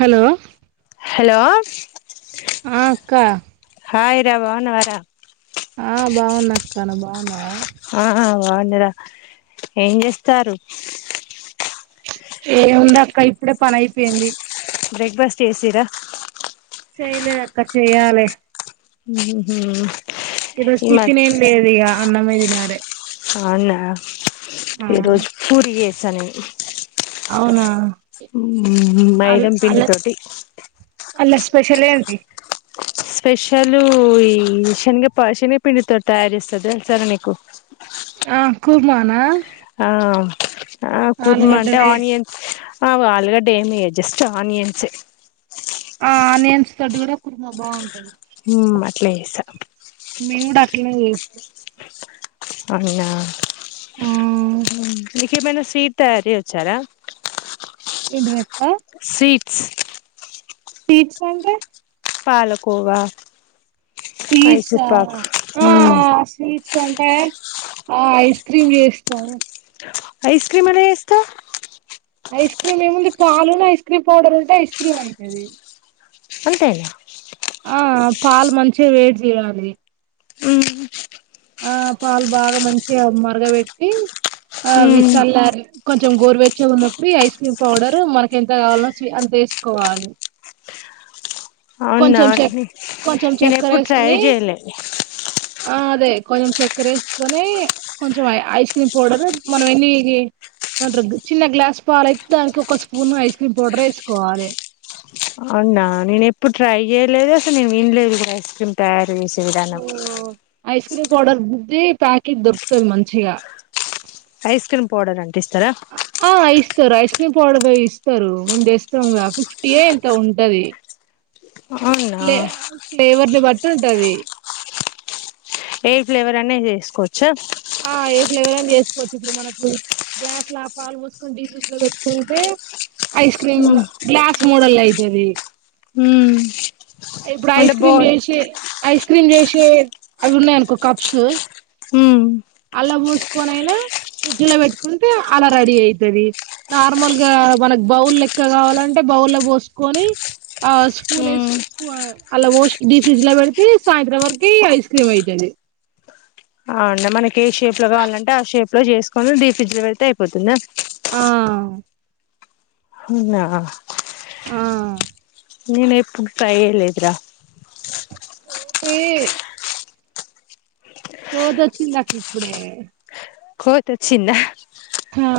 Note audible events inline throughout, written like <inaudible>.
Hello hello ఆ అక్కా <unintelligible> బాన్నవరా క నువ్ బాన్నవా ఆ బాగుండరా ఏం జేస్తారు. ఏముందక్క ఇప్పుడే పనైపెయ్ంది. బ్రేక్బాస్ చేసిర్ర. చెయ్లే అక్క చెయ్యాలె. మ్ ఉహూ ఇ రోజ్ టిఫినేం లేదిగ. అన్నమే దినారె. ఔనా ఈ రోజు పూరి జేసానె. ఔనా మ్ మైదం పిండితోటి అల్ల స్పెషలేంది స్పెషలు ఈ శెన్గ ప శెనగపిండితొ టయార్జేస్తదె <unintelligible> ఆ కూర్మానా ఆ ఆ కుర్మ అంటే ఆలుగడ్డలే ఆనియన్స్ ఆ ఆలుగడ్డ ఏమియ జస్ట్ ఆనియన్స్ ఆ నేన్స్ దొడ్డుగ కూడా కుర్మబా ఉ హ అట్లేసా మేము కూడా అట్లనే చేస్తాం పర్యా ఆ ఏమైనా స్వీట్ తయారీ వచ్చారా ఏది వప్పా సి సీట్ సంట పాలకోవా మైసూర్ స్వీట్స్రా పాక్ మ్మ్ స్వీట్స్ అంటే ఆ ఐస్ క్రీమ్ చేస్తాను ఆఐస్క్రీమ్ అలా ఎస్ కా ఐస్ క్రీమ్ ఏముంది పాలును ఐస్ క్రీమ్ పౌడర్ ఉంటే ఐస్ క్రీమ్ అవుతుంది అంతంతనా పాలు మంచిగా వేట్ చేయాలి ఆ పాలు బాగా మంచిగా మరగబెట్టి ఆ మ్మ్ విసల్ కొంచెం గోరువెచ్చే ఉన్నప్పుడు ఐస్ క్రీమ్ పౌడరు మనకి ఎంత కావాలో అంత వేసుకోవాలి అవును కొంచెం చె అవు కొంచెం నేను చక్కెర ఎప్పుడు ట్రై వేసుకొని చేయలే ఆ అదే కొంచెం చక్కెర వేసుకొని కొంచెంఐ ఐస్ క్రీమ్ పౌడర్ మనం ఎన్ని చిన్న గ్లాస్ పాలయితే దానికి ఒక స్పూన్ ఐస్ క్రీమ్ పౌడర్ వేసుకోవాలి అవున్నా నేను ఎప్పుడు ట్రై చేయలేదు అసలు నేను వినలేదు ఇ ఐస్ క్రీమ్ తయారు చేసి వి విధానం ఐస్ క్రీమ్ పౌడర్ దది ప్యాకెట్ దొరుకుతంది మంచిగా ఐస్ క్రీమ్ పౌడర్ అంట ఇస్తారా పక్ని పడ పో ఇస్తారు మేము తెస్తాంగా ఫిఫ్టీయ ఇంత ఉంటది అవునా ఫ్లే ఫ్లేవర్ ని బ అ ఉంటది ఏ ఫ్లేవర్ అనే చేసుకోవచ్చా ఆ ఏ ఫ్లేవర్ అని చేసుకోవచ్చు ఇప్పుడు మనకు గ్యాస్ లో ఆ పాలు మూసుకొని డీజస్ లో పెట్టుకుంటే ఐస్ క్రీమ్ మ్మ్ గ్లాస్ మోడల్ అతేది మ్మ్ ఇప్పుడు అంటే ఐస్ క్రీమ్ బౌల్ చేసి ఐస్ క్రీమ్ క్రీమ్ చేసి అవి ఉన్నాయినుకో కప్స్ హ అలా పోసుకొని అయినా ఫ్రిడ్జ్ లో పెట్టుకుంటే అలా రెడీ అవుతుది నార్మల్ గా మనకు బౌల్ లెక్క కావాలంటే బౌల్ లో పోసుకొని ఆ స్పూన్ మ్మ్ వేసుక అలా వాష్ డీ ఫ్రిడ్జ్ లో పెడితే సాయంత్రం వరకి ఐస్ క్రీమ్ అవుతుంది అవు ఉండి మన ఏ షేప్ లో కావాలంటే ఆ షేప్ ట్ లో చేసుకొని డీ ఫ్రిడ్జ్లో పెడ్తే అయిపోతుందా ఆ ఉనా ఆ నేను ఎప్పుకాయేలేదురా ఊపే సోదొచ్చిందక ఇప్పుడే కోతొచ్చిందా ఆ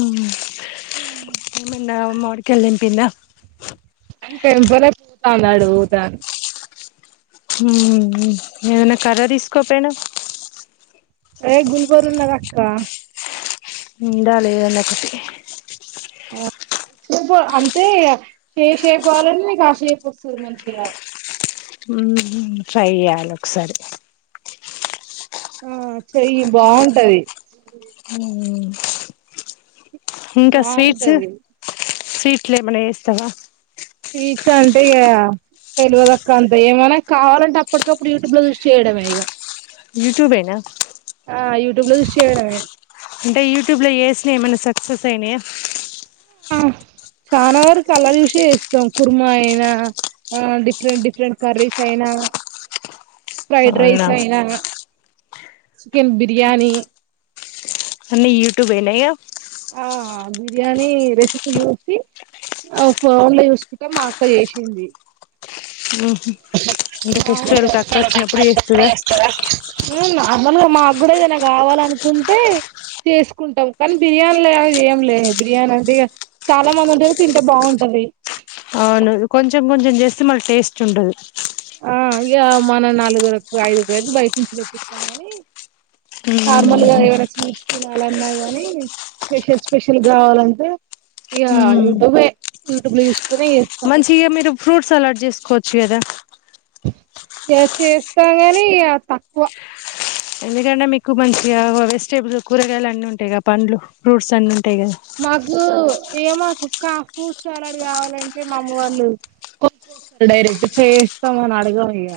మ్మ్ మ్మ్ మిన్నా మావిడికాల్ తెంపింద టెంపలే పూతాన్నాడుతాన్ మ్మ్ ఏదనా కర్ర తీసుకోపొయినా ఏ గుల్బరున్నదక్క ఉందా లేదా నకుటి అంతే ఇగ ఏ షేపు గావాలంటే నీకు ఆ షేపు వస్తుది మంచిగా మ్మ్ ట్రై జైయాలి ఒకసారి ఆ చెయ్యి బాగుంటది మ్మ్ ఇంకా స్వీట్స్ బాగుంటది సీట్లేమన జేస్తావా ఫీచ్ అంటే ఇగ తెలువదక్క అంత ఏమనా కావాలంటే అప్పటికప్పుడు యూట్యూబ్ లో చూసి చేయడమే ఇగ యూట్యూబేనా ట్యూబ్ లో జూస్ చేయడమే అంటే యూట్యూబ్ లో జేసినయ్ ఏమైనా సక్సెస్ అయినయా ఆ చానా వరకు అలా చూసే జేస్తాం కుర్మా అయినా డిఫరెంట్ డిఫరెంట్ కర్రీస్ అయినా. ఫ్రైడ్ అవునా రైస్ అయినా చికెన్ బిర్యానీ అన్నీ యూట్యూబ్ అయినాయా ఆ బిర్యానీ రెసిపీ చూసి ఆ ఫోన్ లో చూసుకుంటా మా అక్క జేసింది ఊహు ఇంక ఫెస్టివల్ కక్కచ్చినప్పుడు చేస్తుదా <unintelligible> మాగ్గూడ ఏదనా కావాలనుకుంటే చేసుకుంటాం కానీ బిర్యానీలగలే జెయంలే బిర్యానీ అంటే ఇగ చాలా మందుంటది తింటే బాగుంటది అవును కొంచెం కొంచెం చేస్తే మళ్ళ టేస్ట్ ఉండదు ఆ ఇగ మనం నలుగురకు ఐదుగురైతే బయట నుంచి తెప్పిత్తం గనీ నార్మల్గా ఏవన స్వీట్స్ తిన అలన్నా గాని స్పెషల్ స్పెషల్ గావాలంటే ఇగా యూట్యూబే యూట్యూబ్లో జూస్ మంచిగా మీరు ఫ్రూట్ సలాడ్ జేసుకోచ్ చేదా ఎ చేస్తా కాని తక్కువ ఎందుకంటే మీకు మంచిగా వెజిటేబుల్స్ కూరగాయలు అన్ని ఉంటాయి గా పండ్లు ఫ్రూట్స్ అన్ని ఉంటాయి కదా మాకు ఇగ మాకు కా ఫ్రూట్స్ సలాడ్ కావాలంటే మా అమ్మ వాళ్ళు కొ <inaudible> డైరెక్ట్ చేయిస్తాము అని అడగము ఇగ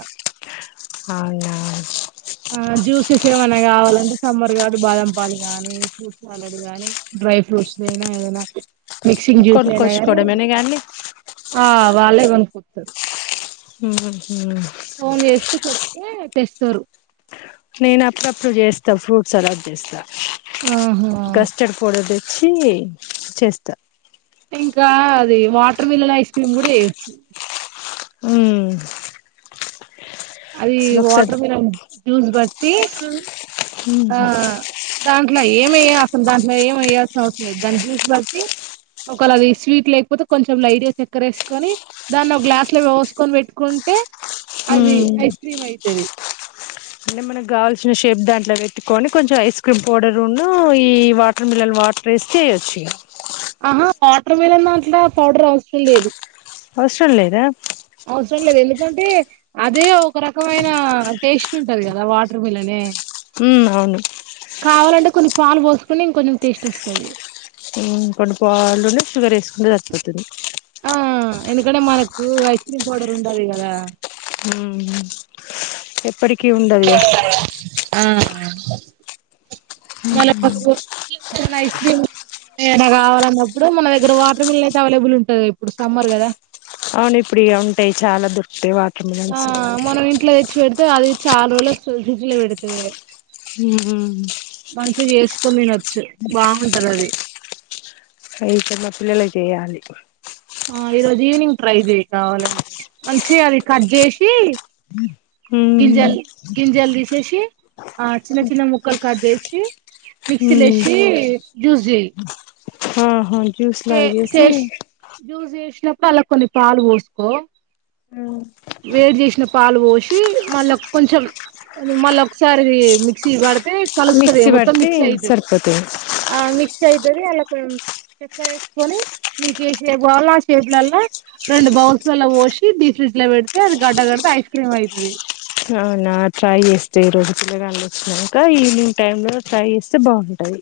అవునా ఆ జ్యూసెస్ ఏమైన్నా కావాలంటే సమ్మర్ కాబట్టి బాదం పాలు గానీ ఫ్రూట్స్ సలాడ్ గాని డ్రై ఫ్రూట్స్ అయినా ఏదైనా మిక్సింగ్ జ్యూస్ అయినా గాని కొనుక్కొచ్చుకోవడమేనే కానీ ఆ వాళ్ళే కొను ఊ ఫోన్ చేస్తే చెప్తే తెస్తారు నేను అప్పుడప్పుడు చేస్తా ఫ్రూట్స్ సలాడ్ చేస్తా ఆహా కస్టర్డ్ పౌడర్ దే తేచ్చి చేస్తా ఇంకా అది వాటర్ మిలన్ ఐస్ క్రీమ్ కూడా చెయ్యొచ్చు ఊహు అది వాటర్ మిలన్ జ్యూస్ బట్టి జి ఆ దాంట్లో ఎయే ఏమయ్య అసలు దాంట్లో ఏమి వెయ్యాల్సిన అవసరం లేదు దాన్ని జ్యూస్ బట్టి ఒకల అది స్వీట్ లేకపోతే కొంచెం లైట్ గా గ చేక్కర వేసుకొని దాన్ని ఒక గ్లాస్ లో పోసుకొని పెట్టుకుంటే అది ఉమ్ ఐస్ క్రీమ్ అయితది మనకి కావల్సిన షేప్ దాంట్లో పెట్టుకొని కొంచెం ఐస్ క్రీమ్ పౌడర్ వును ఈ వాటర్ మిల్న్ వాటర్ వేస్తే చేయొచ్చు ఆహా వాటర్ వాటర్ మిలన్ దాంట్లో పౌడర్ అవసరం లేదు అవసరం లేదా అవసరం లేదు ఎందుకంటే అదే ఒక రకమైన టేస్ట్ ఉంటది కదా వాటర్ మిల్ నే ఊ అవును కొన్ని పాలు పోసుకుకొని ఇంకా కొంచెం టేస్ట్ వస్తది కొన్ని పాలను షుగర్ వేసుకుంటే సరిపోతాది ఆ ఎందుకంటే మనకు ఐస్ క్రీమ్ పౌడర్ ఉంటాది కదా ఊహు ఎప్పటికి ఉండదు గా ఆ మ పసుపు ఐస్ క్రీమ్ ఏదన్నా కావాలన్నప్పుడు మన దగ్గర వాటర్ మిల్ అయితే అవైలబుల్ ఉంటది గా ఇప్పుడు సమ్మర్ కదా అవును ఇప్పుడు ఇగా ఉంటాయి చాలా దొరుకుతాయి వాటర్ మిలన్ ఆ <unintelligible> మనం ఇంట్లో తెచ్చి పెడితే అది చాలారోజులకి డి ఫ్రిడ్జ్ లో పెడతాము ఇగ ఊహు కొ తినొచ్చు బాగుంటుంది అది అయితె మా పిల్లలె చేయాలి. ఆ ఈ రోజు ఈవినింగ్ ట్రై చెయ్ కావాలంటె మంచి అది కట్జేసి. ఉమ్ గింజల్ గింజల్ తిశేషి. ఆ చిన్న చిన్న ముక్కల్ కట్జె చ్చి మిక్సి లేసి జ్యుజెయ్ ఆహ చే చేస్ జూస్ చేస్న ప్పాల కొన్ని పాలు పోస్కో వేడి జేస్న పాలు పోసి మళ్ళ కొంచెం, మళ్ళ ఒకసారి మిక్సీ వడ తె కలుస్తదిగ మిక్సీ మొత్తం పడితే మిక్సి ఐతె, సరిపోతది ఆ మిక్సై జరి అలకుం చక్కరేస్కొని నీకెశె వోల షేప్లల్ల, రెండు బౌల్స్ వల్ల పోసి ది ఫ్రిడ్జ్ లో పె తె అది గడ్డ గడ్తే ఐస్ క్రీమ్ ఐతది. అవునా ట్రై చేస్ట ఇరోజు పిల్లగాళ్ళు వచ్చ్నాంక ఈవినింగ్ టైమ్ లో ట్రై చేస్తే బావుంటయి.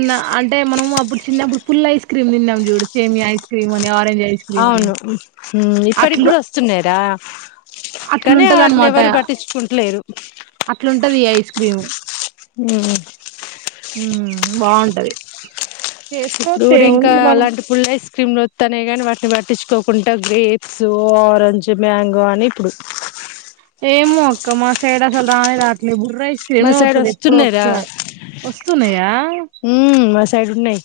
న్న అంటే మనం అప్పుడు చిన్నప్పుడు ఫుల్లై ఐస్ క్రీమ్ తిన్నాం చూడు సేమ్య ఐస్ క్రీమ్ అన్ అవును, ఉ ఇప్పటికి అట్లు కూడా వస్తున్నయ్ ర. అట్లుంటది అన్మాట, పట్టించుకుంటలేరు అట్లుంటది ఐ క్రిమ్ ఉ బావుంటది. ఇప్పుడు ఉడింకా అలాంటి పుల్ ఐస్ క్రీమ్లు నొత్తనాయి గనీ వాట్ని వ పట్టించుకోకుంట గ్రేప్స్, ఆరెంజ్, మ్యాంగో అని ఇప్పుడు ఏమో అక్క మా సైడ్ అసలు రానే రాట్లే ఇబుడు ప్పుడొ ఐస్ మా క్రీమో సైడ్ ఒత్తది ఎప్పుడో వస్తున్నాయిరా ఒకసారి వస్తున్నయా. ఉమ్ మా సైడ్ ఉన్నాయి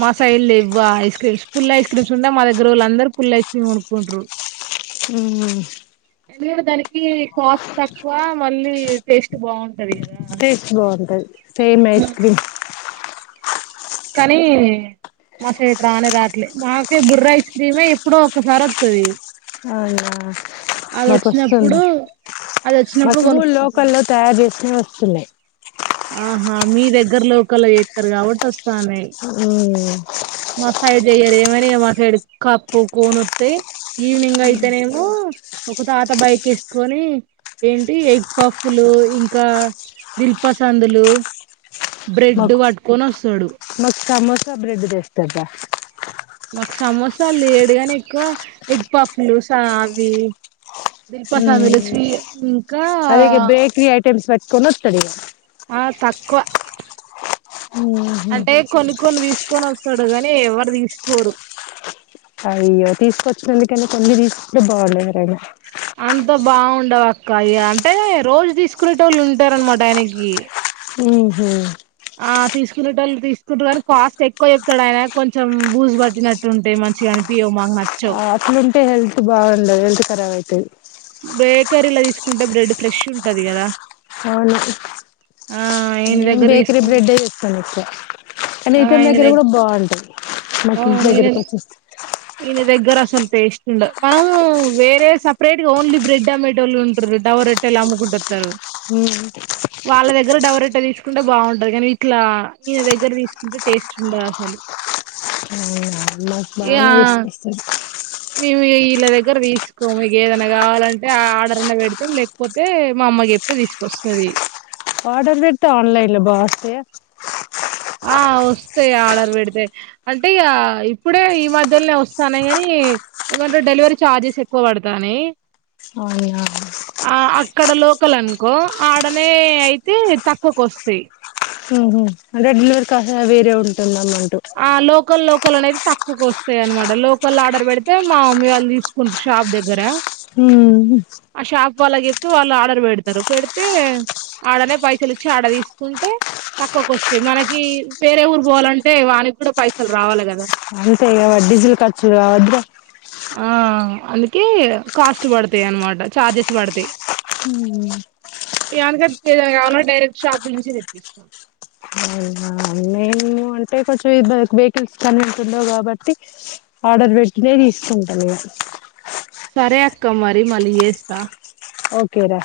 మా సైల్లు లెవ్యు, ఆ ఐస్ క్రీమ్స్ పుల్లై ఐస్ క్రీమ్స్ ఉన్నా మాదగ్గరొళ్ళందరూ పుల్లై ఐస్ క్రీమ్ కొనుక్కుంట్రు. ఉ మీన్ దానికి కాస్ట్ తక్కువ మళ్ళీ టేస్ట్ బా టేస్ట్ బాఉంటది సేమ్ ఐస్ క్రీమ్ కానీ మా సైడ్ రానే రాట్లే మాకే బుర్రైస్ క్రీమే ఎప్పుడో ఒకసారి వత్తది. అవున అది మాకోస్సుంది, వచ్చినప్పుడు అది వచ్చినప్పుడు మాకు కొనుక్కుంటాం ఊలోకల్లో తయారు చేస్నవి. సున్నయ్ ఆహా మీ దగ్గర లోకల్లొ ఎత్తర్ కాబట్టి వస్ మా హు సైడ్ చెయ్యరు ఏవనిగ మా సైడ్ కప్పు కోను వత్తయ్, ఈవినింగ్ ఐతేనేమో ఒక తాత బైక్ కేస్కొని ఏంటి ఎగ్ పఫ్ లు ఇకా దిల్ పసందులు బ్రెడ్ వట్టుకొని వస్తడు త్త బ్రెడ్ తెస్తద్దా మాకు సమోస లేడుగానే ఎక్కువ ఎగ్ పఫ్ లు సా అవి దిల్పసంద్ లు ఉమ్ స్వీ ఇంకా కొనొత్త దిగ ఆ తక్కువ ఊహూ కొని తీసుకొని వస్తాడో గాని ఎవ్వరు తీసుకోరు అయ్యో తీసుకొచ్చినందుకైనా కొన్ని తీసుకుంటే బావుండేదే అంతొ బావుండవక్క అయి అంటే రోజు తీసుకునేటోళ్లు ఉంటారనమాట ఆయనకి ఊహూ ఆ తీసుకునేటోళ్ళు తీసుకుంటారు గానీ కాస్ట్ ఎక్కువ చెప్తాడు ఆయన కొంచెం బూజు పట్టినట్టు ఉంటాయి మంచిగా అనిపియ్యవ్ మాకు న ఆ అట్లున్ టే హెల్త్ బావుండదు హెల్త్ ఖరాబ్ ఐతది బేకరీల తీసుకుంటే బ్రెడ్ ఫ్రెష్ ఉంటది కదా అవును ఆ ఈయన నేను దగ్గర బేకరీ తీసుకు బ్రెడ్డే తీసుకోనొచ్చా కానీ ఆ ఇతని ఈయన దగ్గర దగ్ కూడ బావుంటాది నాకు ఇంటి అవును ఈయన దగ్గరకొచ్చిస్త్ ఈయన దగ్గర అసలు టేస్ట్ ఉండ మనము వేరే సపరేట్ గా ఓన్లీ బ్రెడ్ అమ్మేటోళ్ళు ఉంటారు డవ రొట్టెలు అమ్ముకుంటొత్తరు ఉమ్మ్ వాళ్ళ దగ్గర డవరెట్ట తీసుకుంటే బావుంటది కానీ ఇట్లా ఈయన దగ్గర తీసుకుంటే టేస్ట్ ఉండదు అసలు అవునా మాకు బానే ఇగ తీసుకొస్తది మేము ఇయ వీళ్ళ దగ్గర తీసుకోము మీకేదన్నా కావాలంటే ఆర్డర్ అన్న పెడతాం లేకపోతే మా అమ్మకు చెప్తే తీసుకొస్తది అర్డర్ పెడితే అన్లైన్ లో బా ఒస్తయా ఆ వస్తాయి ఆర్డర్ పెడితే అంటే ఇగ ఇప్పుడే ఈ మధ్యలోనే వస్తాన్నాయి కానీ ఏమంటే డెలివరీ ఛార్జెస్ ఎక్కువ పడతాన్నాయ్ ఆ యాస్ ఆ అక్కడ లోకల్ అనుకో ఆడనే అయితే తక్కువకు వస్తాయి అదే డెలివరీ <unintelligible> వేరే ఉంటుందనమా ఆ లోకల్ లో కల్ అనేవి తక్కువకొస్తాయి అనమాట లోకల్ ఆర్డర్ పెడితే మా అమ్మీ వాళ్ళు తీసుకున్ షాప్ దగ్గర ఉమ్ హు తు వాళ్ళు ఆర్డర్ పెడతారు పెడితే ఆడనే పైసలు ఇచ్చి ఆడ తీసుకుంటే తక్కువకు వస్తాయి మనకి వేరే ఊరు పోవాలంటే వాళ్ ళ్ళక్ కూడా పైసలు రావాలి కదా అంతేగా వాడి డీజిల్ ఖర్చు రావద్దా ఆ అందుకే కాస్ట్ పడతాయి అనమాట చార్జెస్ పడతాయి ఉమ్ ఏ అనుకద్ ఏదైనా కావలన్నా డైరెక్ట్ షాప్ నుంచి తెప్పిస్తా అవునా మేము అంటే కొంచెం ఇబ్ వెహికల్స్ కన్విన్స్ ఉండవు కాబట్టి ఆర్డర్ పెట్టినయే తీసుకుంటాను నేను సరే అక్క మరి మళ్ళీ చేస్తా ఓకే రా